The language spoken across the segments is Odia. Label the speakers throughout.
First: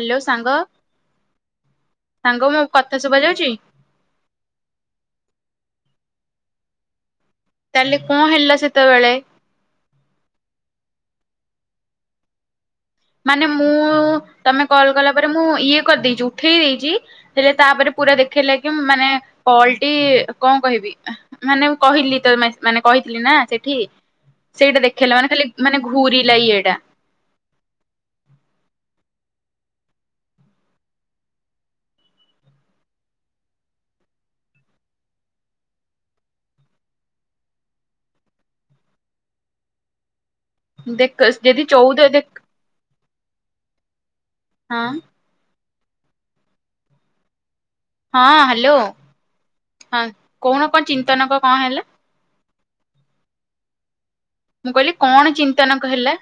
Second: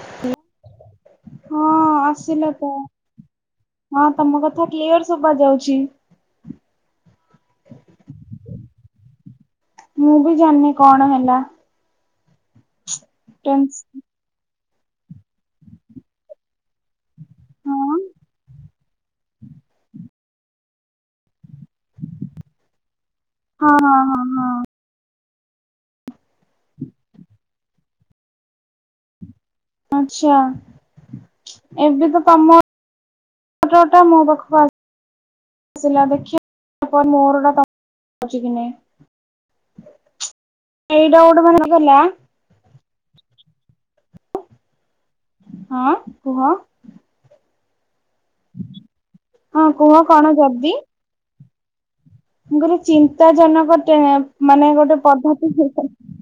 Speaker 1: ହାଲୋ ସାଙ୍ଗ
Speaker 2: ହଁ
Speaker 1: ସାଙ୍ଗ
Speaker 2: ଆସିଲା
Speaker 1: ମୋ
Speaker 2: ତ
Speaker 1: କଥା ଶୁଭା ଯାଉଛି
Speaker 2: ହଁ ତମ କଥା କ୍ଲିୟର ଶୁଭା ଯାଉଛି।
Speaker 1: ତାହେଲେ କଣ ହେଲା ସେତେବେଳେ?
Speaker 2: ମୁଁ ବି ଜାଣିନି କଣ ହେଲା
Speaker 1: ମାନେ ମୁଁ
Speaker 2: ଟେନ୍ସ
Speaker 1: ତମେ କଲ କଲା ପରେ ମୁଁ ଇଏ କରିଦେଇଚି ଉଠେଇ ଦେଇଚି। ହେଲେ ତାପରେ
Speaker 2: ହଁ
Speaker 1: ପୁରା ଦେଖେଇଲା କି ମାନେ କଲଟି କଣ କହିବି ମାନେ ମୁଁ କହିଲି ତ ମାନେ କହିଥିଲି ନା
Speaker 2: ହଁ
Speaker 1: ସେଠି
Speaker 2: ହଁ ହଁ ହଁ
Speaker 1: ସେଇଟା ଦେଖେଇଲା ମାନେ ଖାଲି ମାନେ ଘୁରିଲା ଇଏଟା
Speaker 2: ଆଛା ଏବେ ତ ତମ ଫୋଟଟା ମୋ ପାଖକୁ ଆସ ସିଲା ଦେଖ [unintelligible] ତାପରେ ମୋର ଟା [unintelligible] ଯାଉଚି କି ନାଇଁ। ଏଇଟା
Speaker 1: ଦେଖ
Speaker 2: ଗୋଟେ ମାନେ
Speaker 1: ଯଦି
Speaker 2: ଗଲା
Speaker 1: ଚଉଦ ଦେଖ ହଁ।
Speaker 2: ହଁ କୁହ?
Speaker 1: ହଁ ହାଲୋ
Speaker 2: କୁହ
Speaker 1: ହଁ
Speaker 2: କଣ
Speaker 1: କୋହୁନ କଣ ଚିନ୍ତନକ କଣ ହେଲା?
Speaker 2: ଗୁରେ ଚିନ୍ତା ଜନକ ଟେ
Speaker 1: ମୁଁ
Speaker 2: ମାନେ
Speaker 1: କହିଲି
Speaker 2: ଗୋଟେ
Speaker 1: କଣ
Speaker 2: ପଦ୍ଧତି ହୁଁ
Speaker 1: ଚିନ୍ତନକ
Speaker 2: ହୁଁ
Speaker 1: ହେଲା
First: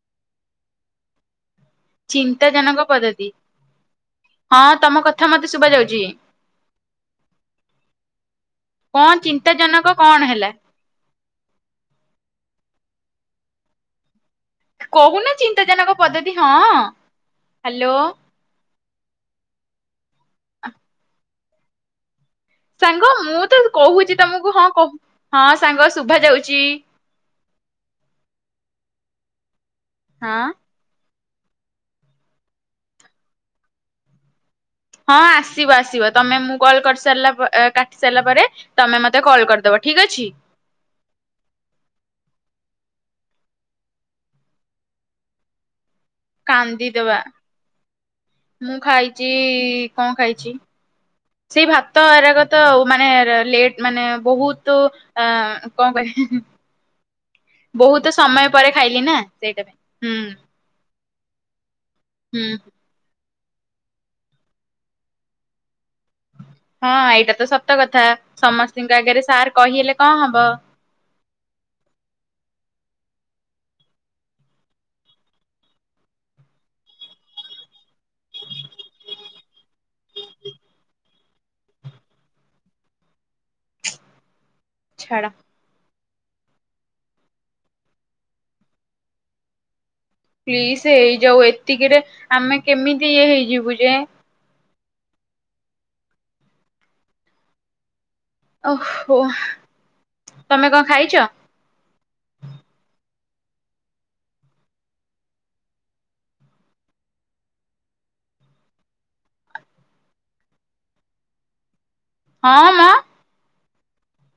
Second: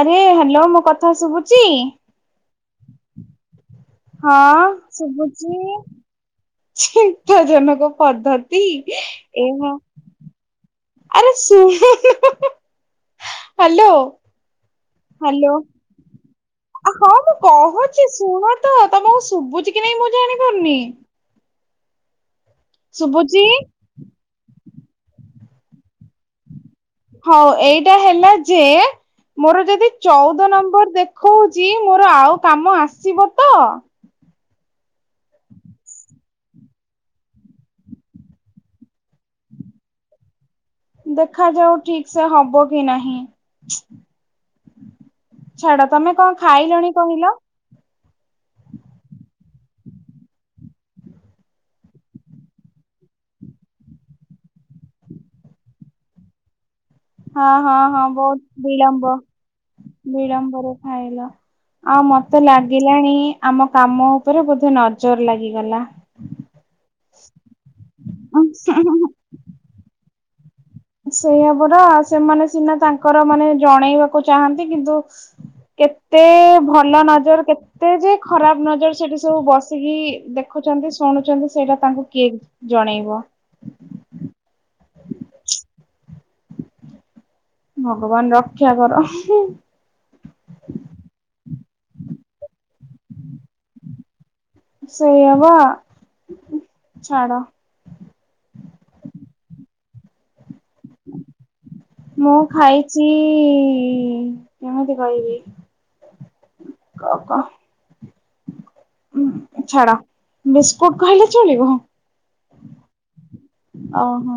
Speaker 2: ଆରେ ହାଲୋ ମୋ କଥା ସବୁ
Speaker 1: ଚିନ୍ତାଜନକ ପଦ୍ଧତି ହଁ ତମ କଥା ମତେ ଶୁଭା ଯାଉଚି।
Speaker 2: ଚିନ୍ତାଜନକ ପଦ୍ଧତି
Speaker 1: କଣ
Speaker 2: ଏ ମ
Speaker 1: ଚିନ୍ତାଜନକ କଣ ହେଲା?
Speaker 2: ଆରେ ଶୁଣୁ ହୁଁ ହୁଁ ନ ହାଲୋ
Speaker 1: କହୁନ
Speaker 2: ହାଲୋ
Speaker 1: ଚିନ୍ତାଜନକ ପଦ୍ଧତି ହଁ
Speaker 2: ହଁ ମୁଁ
Speaker 1: ହାଲୋ।
Speaker 2: କହୁଚି ଶୁଣ ତ ତମକୁ ଶୁଭୁଚି କି ନାଇଁ ମୁଁ ଜାଣିପାରୁନି।
Speaker 1: ସାଙ୍ଗ
Speaker 2: ଶୁଭୁଛି
Speaker 1: ମୁଁ ତ କହୁଚି ତମକୁ ହଁ କହୁ ହଁ ସାଙ୍ଗ ଶୁଭା ଯାଉଚି।
Speaker 2: ହଉ ଏଇଟା ହେଲା ଯେ ମୋର ଯଦି
Speaker 1: ହଁ
Speaker 2: ଚଉଦ ନମ୍ବର ଦେଖ ଖୋଉଚି ମୋର ଆଉ କାମ ଆସିବ ତ
Speaker 1: ହଁ ଆସିବ ଆସିବ ତମେ ମୁଁ କଲ କରିସାରିଲା ପରେ କାଟି ସାରିଲା ପରେ ତମେ ମତେ କଲ୍ କରିଦବ। ଠିକ ଅଛି।
Speaker 2: ଦେଖାଯାଉ ଠିକ ସେ ହବ କି ନାହିଁ। ଛାଡ ତମେ କଣ ଖାଇଲଣି
Speaker 1: କାନ୍ଦିଦବା
Speaker 2: କହିଲ?
Speaker 1: ମୁଁ ଖାଇଚି କଣ ଖାଇଚି ସେଇ ଭାତ ଏରାକ ତ ମାନେ ଲେଟ ମାନେ ବହୁତୁ କଣ କହିବି ହିଁ ହିଁ
Speaker 2: ହଁ ହଁ ହଁ
Speaker 1: ବହୁତ ସମୟ ପରେ ଖାଇଲି
Speaker 2: ବିଳମ୍ବ
Speaker 1: ନା ସେଇଟା ପାଇଁ ହୁଁ।
Speaker 2: ବିଳମ୍ବରେ ଖାଇଲ। ଆଉ ମତେ
Speaker 1: ହୁଁ
Speaker 2: ଲାଗିଲାଣି ଆମ କାମ ଉପରେ ବୋଧେ ନଜର ଲାଗିଗଲା।
Speaker 1: ହଁ ଏଇଟା ତ ସତ କଥା ସମସ୍ତିଙ୍କ ଆଗରେ ସାର୍ କହିଲେ କଣ ହବ
Speaker 2: ସେଇଆ ପରା ସେମାନେ ସିନା ତାଙ୍କର ମାନେ ଜଣେଇବାକୁ ଚାହାନ୍ତି କିନ୍ତୁ କେତେ ଭଲ ନଜର କେତେ ଯେ ଖରାପ ନଜର ସେଠି ସବୁ ବସିକି ଦେଖ ଖୁଚନ୍ତି ଶୁଣୁଚନ୍ତି ସେଇଟା ତାଙ୍କୁ କିଏ ଜଣେଇବ
Speaker 1: ଛାଡ
Speaker 2: ଭଗବାନ ରକ୍ଷା କର ହୁଁ ହୁଁ।
Speaker 1: ପ୍ଲିଜ ହେଇଯାଉ ଏତିକିରେ ଆମେ କେମିତି ଇଏ ହେଇଯିବୁ ଯେ
Speaker 2: ସେଇଆ ପା ଛାଡ
Speaker 1: ଓ ହୋ।
Speaker 2: ମୁଁ ଖାଇଚି କି କେମିତି କହିବି? କଣ କହ? ଛାଡା ବିସ୍କୁଟ କହିଲେ ଚଳିବ?
Speaker 1: ହଁ ମ।
Speaker 2: ଅ ହୋ।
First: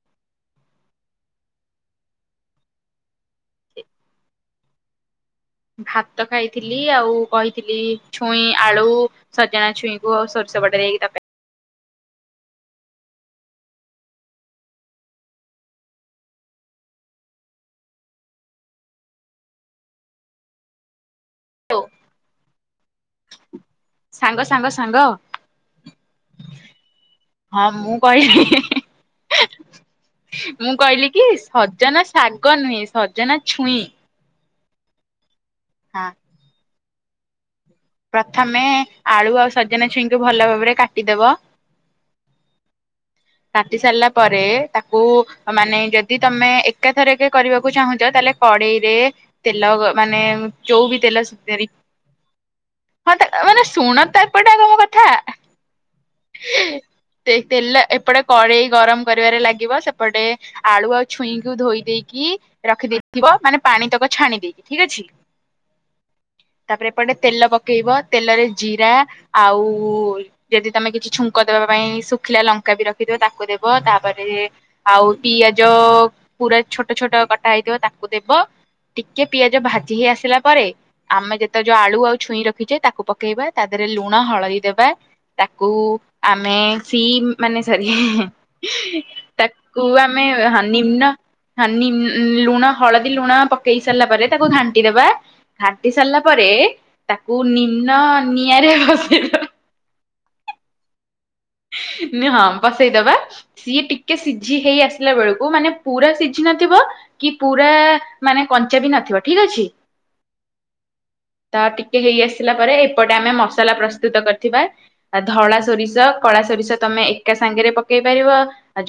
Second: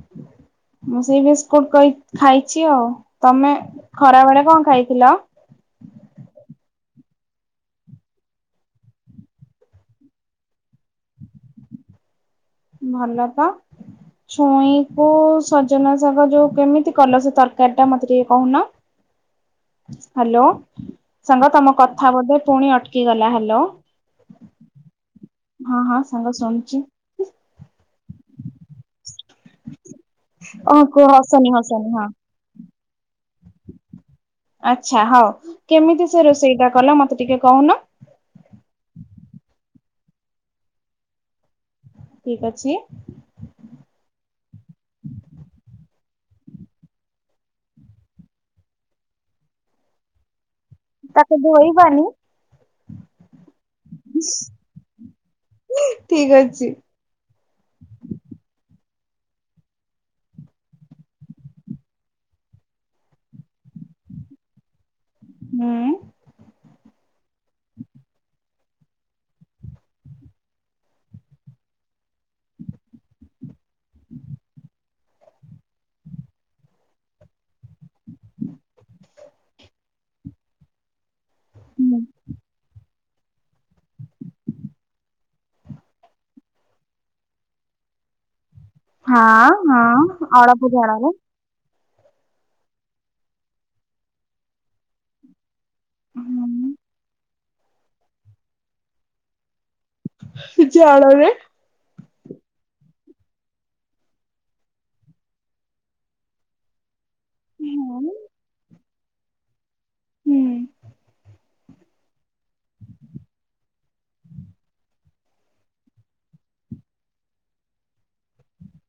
Speaker 1: [inaudible]
Speaker 2: ମୁଁ ସେଇ ବିସ୍କୁଟ କହି ଖାଇଛି ଆଉ ତମେ ଖରା ବେଳେ କଣ ଖାଇଥିଲ?
Speaker 1: ଭାତ ଖାଇଥିଲି ଆଉ କହିଥିଲି ଛୁଇଁ ଆଳୁ ସଜନା ଛୁଇଁଙ୍କୁ ଆଉ ସ ସବଟରେ କି ତରକାରି
Speaker 2: ଭଲ ତ। ଛୁଇଁ କୁ ସଜନା ଶାଗ ଯୋଉ କେମିତି କଲ ସେ ତରକାରୀ ଟା ମତେ ଟିକେ କହୁନ?
Speaker 1: [inaudible]
Speaker 2: ହାଲୋ ସାଙ୍ଗ ତମ
Speaker 1: ଆଉ
Speaker 2: କଥା ବୋଧେ ପୁଣି ଅଟକି ଗଲା ହାଲୋ।
Speaker 1: ସାଙ୍ଗ ସାଙ୍ଗ ସାଙ୍ଗ।
Speaker 2: ହଁ ସାଙ୍ଗ ଶୁଣୁଛି
Speaker 1: ହଁ ମୁଁ କହିଲି। ମୁଁ
Speaker 2: ଓ କୁହ
Speaker 1: କହିଲି କି
Speaker 2: ହସନି ହସନି
Speaker 1: ସଜନା
Speaker 2: ହଁ
Speaker 1: ଶାଗ ନୁହେଁ। ସଜନା ଛୁଇଁ।
Speaker 2: ଆଚ୍ଛା ହଉ
Speaker 1: ହଁ
Speaker 2: କେମିତି ସେ ରୋଷେଇଟା କଲ ମତେ ଟିକେ କହୁନ?
Speaker 1: ପ୍ରଥମେ ଆଳୁ ଆଉ ସଜନା ଛୁଇଁ କୁ ଭଲ ଭାବରେ କାଟିଦବ।
Speaker 2: ଠିକ ଅଛି।
Speaker 1: କାଟି ସାରିଲା ପରେ ତାକୁ ମାନେ ଯଦି ତମେ ଏକାଥରକେ କରିବାକୁ ଚାହୁଁଛ ତାହେଲେ କଡେଇରେ ତେଲ ଗ ମାନେ ଯୋଉ ବି ତେଲ
Speaker 2: ତାକୁ ଧୋଇବାନି।
Speaker 1: ହଁ ତା ମାନେ ଶୁଣ ତ ଏପଟେ ଆଗେ ମୋ କଥା।
Speaker 2: ଠିକ ଅଛି
Speaker 1: ସେ ତେଲ ଦେଇ ଗରମ କରିବାରେ ଲାଗିବ। ସେପଟେ ଆଳୁ ଆଉ ଛୁଇଁ କୁ ଧୋଇ ଦେଇେଇକି ରଖିଦେଇଥିବ। ମାନେ ପାଣି ତକ ଛାଣି ଦେଇକି ଠିକ ଅଛି।
Speaker 2: ହୁଁ।
Speaker 1: ତାପରେ ଏପଟେ ତେଲ ପକେଇବ ତେଲରେ ଜିରା ଆଉ ଯଦି ତମେ କିଛି ଛୁଙ୍କ ଦେବା ପାଇଁ ଶୁଖିଲା ଲଙ୍କା ରଖିଥିବ ତାକୁ ଦବ ତାପରେ ଆଉ ପିଆଜ ପୁରା ଛୋଟ ଛୋଟ କଟା ହେଇ ତାକୁ ଦେବ। ଟିକେ ପିଆଜ ଭାଜି ହେଇ ଆସିଲା ପରେ ଆମେ ଯେତେ ଯୋଉ ଆଳୁ ଆଉ ଛୁଇଁ ରଖିଛେ ତାକୁ ପକେଇବା। ତା ଦେହରେ ଲୁଣ, ହଳଇ ଦେବା ତାକୁ ଆମେ ସି ମାନେ ସରି
Speaker 2: ହଁ
Speaker 1: ତାକୁ
Speaker 2: ହଁ
Speaker 1: ଆମେ
Speaker 2: ଅଳପ
Speaker 1: ହାନିମନ
Speaker 2: ଜାଳରେ।
Speaker 1: ହାନି ଲୁଣ, ହଳଦୀ, ଲୁଣ ପକେଇ ସାରିଲା ପରେ ତାକୁ ଘାଣ୍ଟିଦବା। ଘାଟି ସାରିଲା ପରେ ତାକୁ ନିମ୍ନ ନିଆଁରେ ଭସାଇଦବା।
Speaker 2: ଜାଳରେ।
Speaker 1: [inaudible] ହଁ, ବସେଇଦବା ସିଏ ଟିକେ ସିଝି ହେଇ ଆସିଲା ବେଳକୁ ମାନେ ପୁରା ସିଝି ନଥିବ କି ପୁରା ମାନେ କଞ୍ଚା ବି ନଥିବ ଠିକ ଅଛି।
Speaker 2: ହୁଁ।
Speaker 1: ତ ଟିକେ ହେଇ ଆସିଲା ପରେ ଏପଟେ ଆମେ ମସଲା ପ୍ରସ୍ତୁତ କରିଥିବା ଧଳା ସୋରିଷ କଳା ସୋରିଷ ତମେ ଏକା ସାଙ୍ଗରେ ପକେଇ ପାରିବ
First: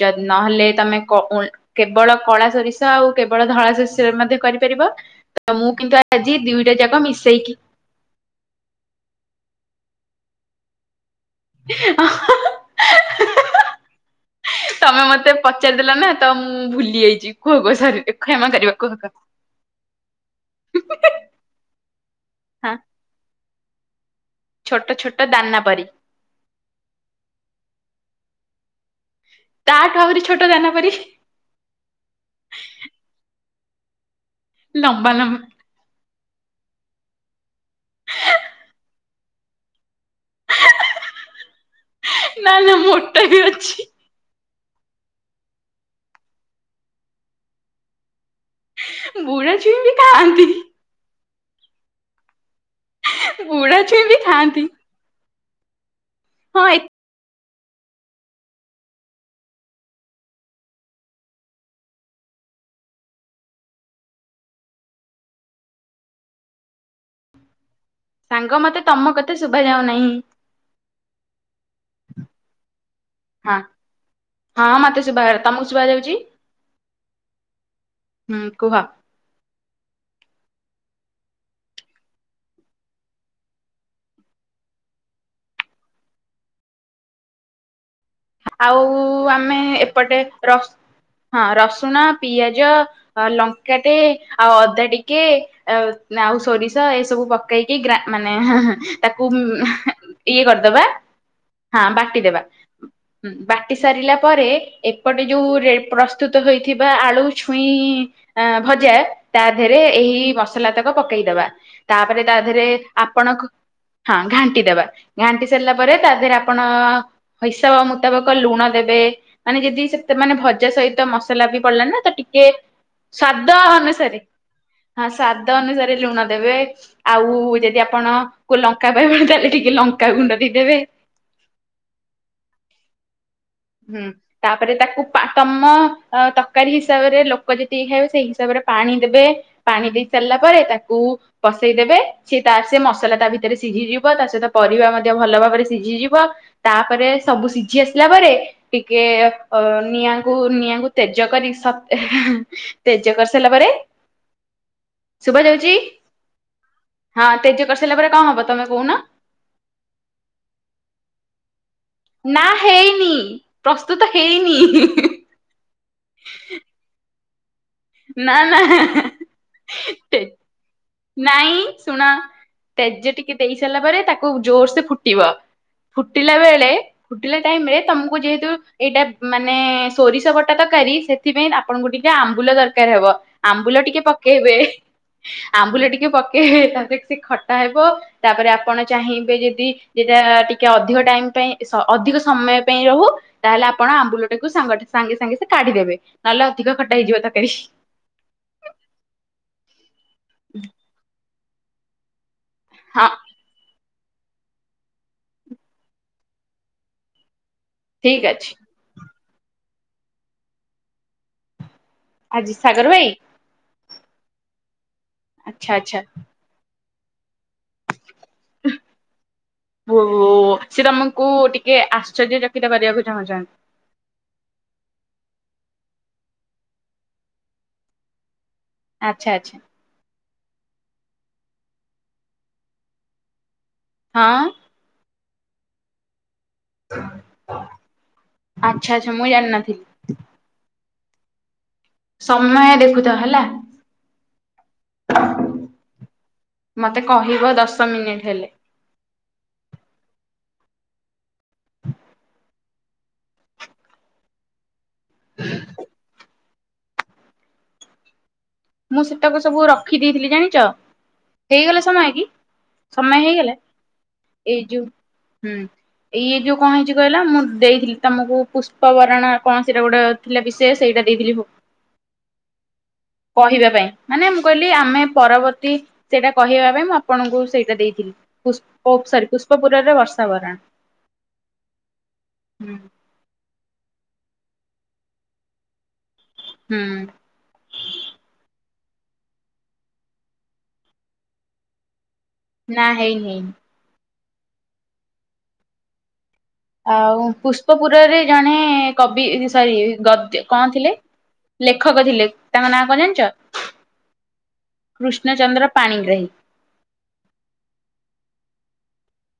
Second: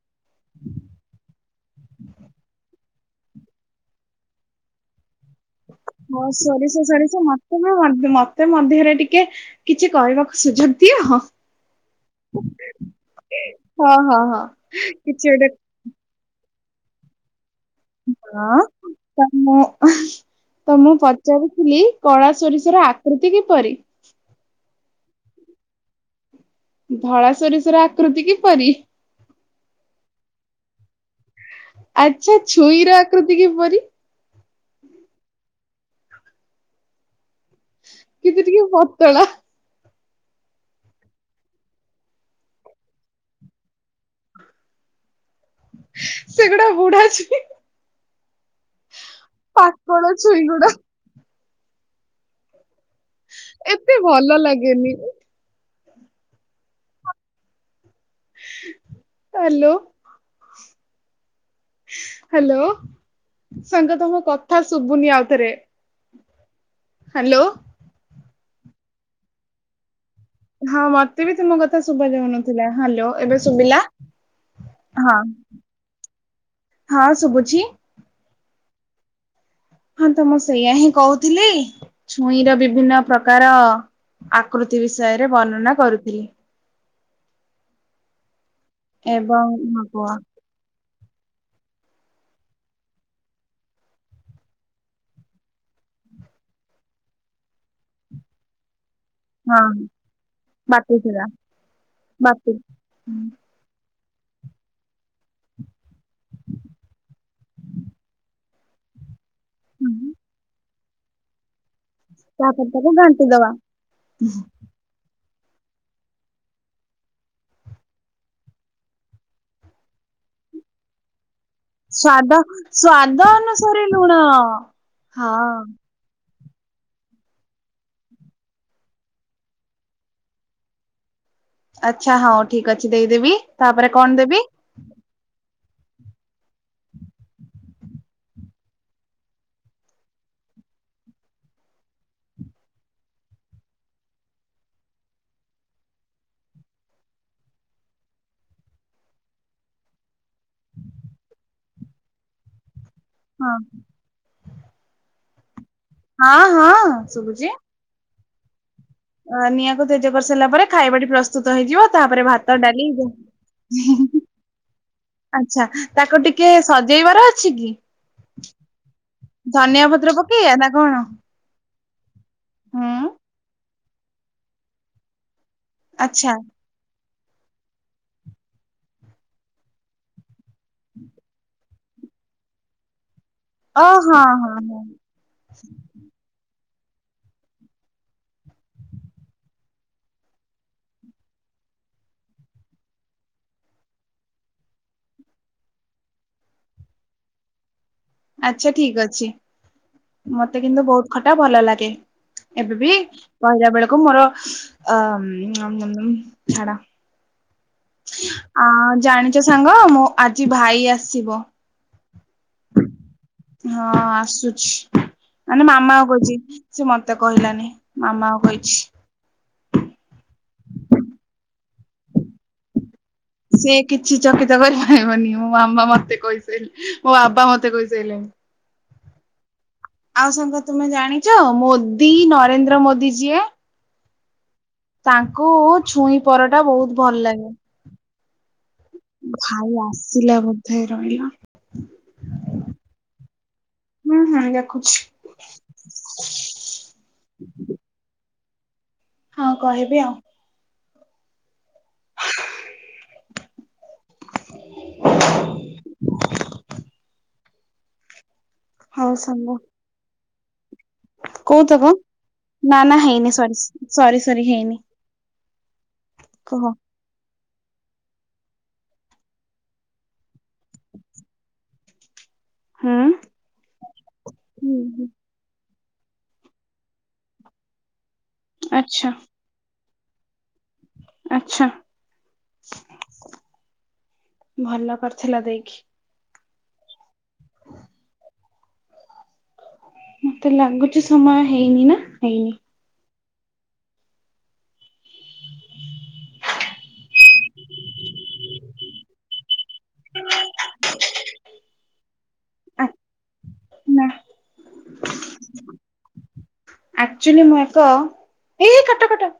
Speaker 1: ଯଦି ନହେଲେ ତମେ କୋ ଉ ଲ କେବଳ କଳା ସୋରିଷ ଆଉ କେବଳ ଧଳା ସୋରିଷରେ ମଧ୍ୟ କରିପାରିବ। ତ ମୁଁ କିନ୍ତୁ
Speaker 2: ହଁ
Speaker 1: ଆଜି ଦୁଇଟା
Speaker 2: ସୋରିଷ
Speaker 1: ଯାକ
Speaker 2: ସୋରିଷ
Speaker 1: ମିଶି
Speaker 2: ମତେ ବି ମତେ ମଧ୍ୟରେ ଟିକେ କିଛି କହିକୁ ସୁଯୋଗ ଦିଅ। ହଁ ହଁ ହଁ
Speaker 1: ତମେ ମତେ
Speaker 2: କିଛି ଗୋଟେ
Speaker 1: ପଚାରିଦେଲ ନା ତ ମୁଁ ଭୁଲି ଯାଇଛି କୁହ କୁହ ସରି କ୍ଷମା
Speaker 2: ହଁ
Speaker 1: କରିବ କୁହ କୁହ।
Speaker 2: ତ ମୁଁ ତ ମୁଁ ପଚାରୁଥିଲି କଳା
Speaker 1: ହଁ
Speaker 2: ସୋରିଷର ଆକୃତି କିପରି?
Speaker 1: ଛୋଟ ଛୋଟ ଦାନା ପରି।
Speaker 2: ଧଳା ସୋରିଷର ଆକୃତି କିପରି?
Speaker 1: ତାଠୁ ଆହୁରି ଛୋଟ ଦାନା ପରି।
Speaker 2: ଆଚ୍ଛା ଛୁଇଁର ଆକୃତି କିପରି?
Speaker 1: ଲମ୍ବା, ଲମ୍ବା।
Speaker 2: କିନ୍ତୁ ଟିକେ ପତଳା।
Speaker 1: ନା, ନା ମୋଟା ବି ଅଛି।
Speaker 2: ସେଗୁଡା ବୁଢା ଛୁଇଁ।
Speaker 1: ବୁଢା ଛୁଇଁ ବି
Speaker 2: ପାକଳ
Speaker 1: ଖାଆନ୍ତି।
Speaker 2: ଛୁଇଁ ଗୁଡା।
Speaker 1: ବୁଢା
Speaker 2: ଏତେ
Speaker 1: ଛୁଇଁ ବି
Speaker 2: ଭଲ
Speaker 1: ଖାଆନ୍ତି।
Speaker 2: ଲାଗେନି।
Speaker 1: ହଁ ହେଇ
Speaker 2: ହାଲୋ। ହାଲୋ ସାଙ୍ଗ ତମୋ କଥା ଶୁଭୁନି ଆଉ ଥରେ। ହାଲୋ।
Speaker 1: ସାଙ୍ଗ ମତେ ତମ କଥା ଶୁଭା ଯାଉନାହିଁ।
Speaker 2: ହଁ ମତେ ବି ତୁମ କଥା ଶୁଭା ଯାଉନଥିଲା। ହାଲୋ ଏବେ
Speaker 1: ହଁ
Speaker 2: ଶୁଭିଲା।
Speaker 1: ହଁ ମତେ ଶୁଭାଗଲା, ତମକୁ ଶୁଭା ଯାଉଛି।
Speaker 2: ହଁ ଶୁଭୁଛି।
Speaker 1: ହୁଁ କୁହ?
Speaker 2: ହଁ ତ ମୁଁ ସେଇୟା ହିଁ କହୁଥିଲି ଛୁଇଁ ର ବିଭିନ୍ନ ପ୍ରକାର ଆକୃତି ବିଷୟରେ ବର୍ଣ୍ଣନା କରୁଥିଲି।
Speaker 1: ଆଉ
Speaker 2: ଏବଂ
Speaker 1: ଆମେ
Speaker 2: ହଁ କୁହ
Speaker 1: ଏପଟେ ର ହଁ ରସୁଣ ପିଆଜ ଲଙ୍କାଟେ ଆଉ ଅଦା ଟିକେ ଆ ଆଉ ସୋରିଷ ଏସବୁ ପକେଇକି ଗ୍ର ମାନେ ତାକୁ
Speaker 2: ହଁ
Speaker 1: ଇଏ କରିଦବା,
Speaker 2: ବାଟି ଚୁରା
Speaker 1: ହଁ ବାଟିଦବା
Speaker 2: ବାଟି
Speaker 1: ବାଟି ସାରିଲା ପରେ, ଏପଟେ ଯୋଉ ରେ ପ୍ରସ୍ତୁତ ହୋଇଥିବା ଆଳୁଛୁଇଁଭଜା ତା ଦେହରେ
Speaker 2: ହୁଁ।
Speaker 1: ଏହି ମସଲା ତକ ପକେଇଦବା। ତାପରେ ତା ଦେହରେ
Speaker 2: ତାକୁ ଘାଣ୍ଟି
Speaker 1: ଆପଣ ଖ
Speaker 2: ଦବା
Speaker 1: ହଁ ଘାଣ୍ଟିଦେବା। ଘାଣ୍ଟି ସାରିଲା ପରେ ତା ଦେହରେ ଆପଣ ହିସାବ ମୁତାବକ ଲୁଣ ଦେବେ, ମାନେ ଯଦି ସେ ସେମାନେ ଭଜା ସହିତ ମସ ଲାଗିପଡିଲା ନା ତ ଟିକେ ସ୍ଵାଦ ଅନୁସାରେ ହଁ ସାଧା ଅନୁସାରେ ଲୁଣ ଦେବେ ଆଉ ଯଦି ଆପଣ ଲଙ୍କା ପାଇବେନି ତାହେଲେ ଟିକେ ଲଙ୍କାଗୁଣ୍ଡ ଦେଇଦେବେ।
Speaker 2: ଆଚ୍ଛା, ହଁ ଠିକ୍ ଅଛି ଦେଇଦେବି। ତାପରେ
Speaker 1: ହୁଁ
Speaker 2: କଣ ଦେବି?
Speaker 1: ତାପରେ ତାକୁ ପା ତମ ତରକାରୀ ହିସାବରେ ଲୋକ ଯେତିକି ଖାଇବେ ସେଇ ହିସାବରେ ପାଣି ଦେବେ, ପାଣି ଦେଇ ସାରିଲା ପରେ ତାକୁ ବସେଇଦେବେ, ସିଏ ତା ସେ ମସଲା ତା ଭିତରେ ସିଝିଯିବ ତା ସହିତ ପରିବା ମଧ୍ୟ ଭଲ ବ ପରେ ସିଝିଯିବ, ତାପରେ ସବୁ ସିଝି ଆସିଲା ପରେ ଟିକେ ଅ ନିଆଁକୁ ନିଆଁକୁ ତେଜ କରି ସତେ ହେଁ। ତେଜ କରିସାରିଲା
Speaker 2: ହଁ
Speaker 1: ପରେ, ଶୁଭାଯାଉଛି?
Speaker 2: ହଁ ହଁ
Speaker 1: ହଁ
Speaker 2: ଶୁଭୁଛି।
Speaker 1: ସେ ଯଉ କରିସାରିଲା ପରେ କଣ ହେବ?
Speaker 2: ଅ ନିଆଁକୁ ତେଜ କରିସାରିଲା ପରେ ଖାଇବାଟି ପ୍ରସ୍ତୁତ ହେଇଯିବ ତାପରେ
Speaker 1: ନା
Speaker 2: ଭାତ, ଡାଲି
Speaker 1: ହେଇନି ପ୍ରସ୍ତୁତ ହେଇନି, ହିମ
Speaker 2: ଆଚ୍ଛା ତାକୁ ଟିକେ ସଜେଇବାର ଅଛି କି?
Speaker 1: ନା ନା। ତେଜ
Speaker 2: [inaudible]
Speaker 1: ନାଇଁ ଶୁଣ
Speaker 2: ହୁଁ
Speaker 1: ତେଜ ଟିକେ ଦେଇ ସାରିଲା ପରେ, ତାକୁ ଜୋର ସେ ଫୁଟିବ।
Speaker 2: ଆଚ୍ଛା
Speaker 1: ଫୁଟିଲା ବେଳେ ଫୁଟିଲା ଟାଇମ ରେ ତମକୁ ଯେହେତୁ ଏଇଟା ମାନେ ସୋରିଷ ବ ଟା ତରକାରୀ, ସେଥିପାଇଁ ଆପଣଙ୍କୁ ଟିକେ ଆମ୍ବୁଲ ଦରକାର ହେବ। ଆମ୍ବୁଲ
Speaker 2: ଓ
Speaker 1: ଟିକେ
Speaker 2: ହଁ
Speaker 1: ପକେଇବେ,
Speaker 2: ହଁ ହଁ
Speaker 1: ଆମ୍ବୁଲ ଟିକେ ପ ସେ ତାପରେ କିଛି ଖଟା ହେବ, ତାପରେ ଆପଣ ଚାହିଁବେ ଯଦି ଯେଟା ଟିକେ ଅଧିକ ଟାଇମ୍ ପାଇଁ ସ ଅଧିକ ସମୟ ପାଇଁ ରହୁ, ତାହେଲେ ଆପଣ ଆମ୍ବୁଲ ଟାକୁ ସାଙ୍ଗରେ ସାଙ୍ଗେ ସାଙ୍ଗେ ସେ କାଢିଦବେ ନ ତାଲେ ଅଧିକ ଖଟା ହେଇଯିବ ତରକାରୀ।
Speaker 2: ଆଚ୍ଛା ଠିକ୍ ଅଛି ମତେ କିନ୍ତୁ ବହୁତ ଖଟା ଭଲ ଲାଗେ। ଏବେ ବି
Speaker 1: ହଁ
Speaker 2: କହିଲା ବେଳ କୁ ମୋର ଅ ଅମ ନମ‌ ଝାଡ
Speaker 1: ଠିକ ଅଛି
Speaker 2: ଆ ଜାଣିଛ ସାଙ୍ଗ ମୁଁ ଆଜି ଭାଇ ଆସିବ।
Speaker 1: ଆଜିି ସାଗର ଭାଇ!
Speaker 2: ହଁ ଆସୁଛି ମାନେ
Speaker 1: ଆଚ୍ଛା ଆଚ୍ଛା
Speaker 2: ମାମା କହୁଛି ସେ ମତେ କହିଲାନି। ମାମା କୁ କହିଛି।
Speaker 1: ଓହୋ ସେ ତମକୁ ଟିକେ ଆଶ୍ଚର୍ଯ୍ୟ ଚକିତ କରିଆକୁ
Speaker 2: ସିଏ କିଛି ଚକିତ କରିପାରିବନି। ମୋ ମାମା ମତେ କହିସାଇଲେ ମୋ ବାବା ମତେ କହିସାଇଲେଣି
Speaker 1: ଆଚ୍ଛା ଆଚ୍ଛା।
Speaker 2: ଆଉ ସାଙ୍ଗ ତୁମେ ଜାଣିଛ ମୋଦି ନରେନ୍ଦ୍ର ମୋଦି ଯିଏ।
Speaker 1: ହଁ।
Speaker 2: ତାଙ୍କୁ ଛୁଇଁପରଟା ବହୁତ ଭଲ ଲାଗେ।
Speaker 1: ଆଚ୍ଛା ଆଚ୍ଛା ମୁଁ
Speaker 2: ଭାଇ
Speaker 1: ଜାଣିନଥିଲି।
Speaker 2: ଆସିଲା ବୋଧେ ରହିଲ
Speaker 1: ସମୟ ଦେଖୁଥାଅ ହେଲା।
Speaker 2: ହୁଁ ହୁଁ ଦେଖୁଛି
Speaker 1: ମତେ କହିବ ଦଶ ମିନିଟ ହେଲେ।
Speaker 2: ହଁ କହିବି ଆଉ।
Speaker 1: [inaudible] ମୁଁ
Speaker 2: ହଉ
Speaker 1: ସେତକ
Speaker 2: ସାଙ୍ଗ
Speaker 1: ସବୁ ରଖିଦେଇଥିଲି ଜାଣିଛ! ହେଇଗଲା
Speaker 2: କହୁଥବ
Speaker 1: ସମୟ କି
Speaker 2: ନା ନା
Speaker 1: ସମୟ
Speaker 2: ହେଇନି ସରି
Speaker 1: ହେଇଗଲା
Speaker 2: ସରି ସରି
Speaker 1: ଏଇ
Speaker 2: ହେଇନି
Speaker 1: ଯୋଉ ହୁଁ ଇଏ ଯୋଉ
Speaker 2: କୁହ
Speaker 1: କଣ ହେଇଚି କହିଲା ମୁଁ ଦେଇଥିଲି ତମକୁ ପୁଷ୍ପ ବରାଣ କଣ ସେଇଟା ଗୋଟେ ଥିଲା ବିଷେୟ ସେଇଟା ଦେଇଥିଲି ହଉ।
Speaker 2: ହୁଁ।
Speaker 1: କହିବା ପାଇଁ ମାନେ ମୁଁ କହିଲି ଆମେ ପରବର୍ତ୍ତୀ ସେଇଟା କହିବା ପାଇଁ ମୁଁ ଆପଣଙ୍କୁ ସେଇଟା ଦେଇଥିଲି। ପୁଷ୍ପ
Speaker 2: ଆଚ୍ଛା
Speaker 1: ସରି ପୁଷ୍ପପୁରରେ ବର୍ଷା ବରାଣ
Speaker 2: ଆଛା ଭଲ କରିଥିଲ ଦେଇକି।
Speaker 1: ହୁଁ।
Speaker 2: ମତେ ଲାଗୁଚି ସମୟ ହେଇନି ନା? ହେଇନି
Speaker 1: ନା ହେଇନି। ଆଉ ପୁଷ୍ପପୁରରେ ଜଣେ କବି ସରି ଗଦ୍ୟ କଣ ଥିଲେ? ଲେଖକ ଥିଲେ ତାଙ୍କ ନାଁ
Speaker 2: ଆ
Speaker 1: କଣ ଜାଣିଚ?
Speaker 2: ନା
Speaker 1: କୃଷ୍ଣଚନ୍ଦ୍ର ପାଣିଗ୍ରାହୀ।
Speaker 2: ଆକ୍ଚୁଆଲି ମୁଁ ଏକ ଏଇ କାଟ କାଟ।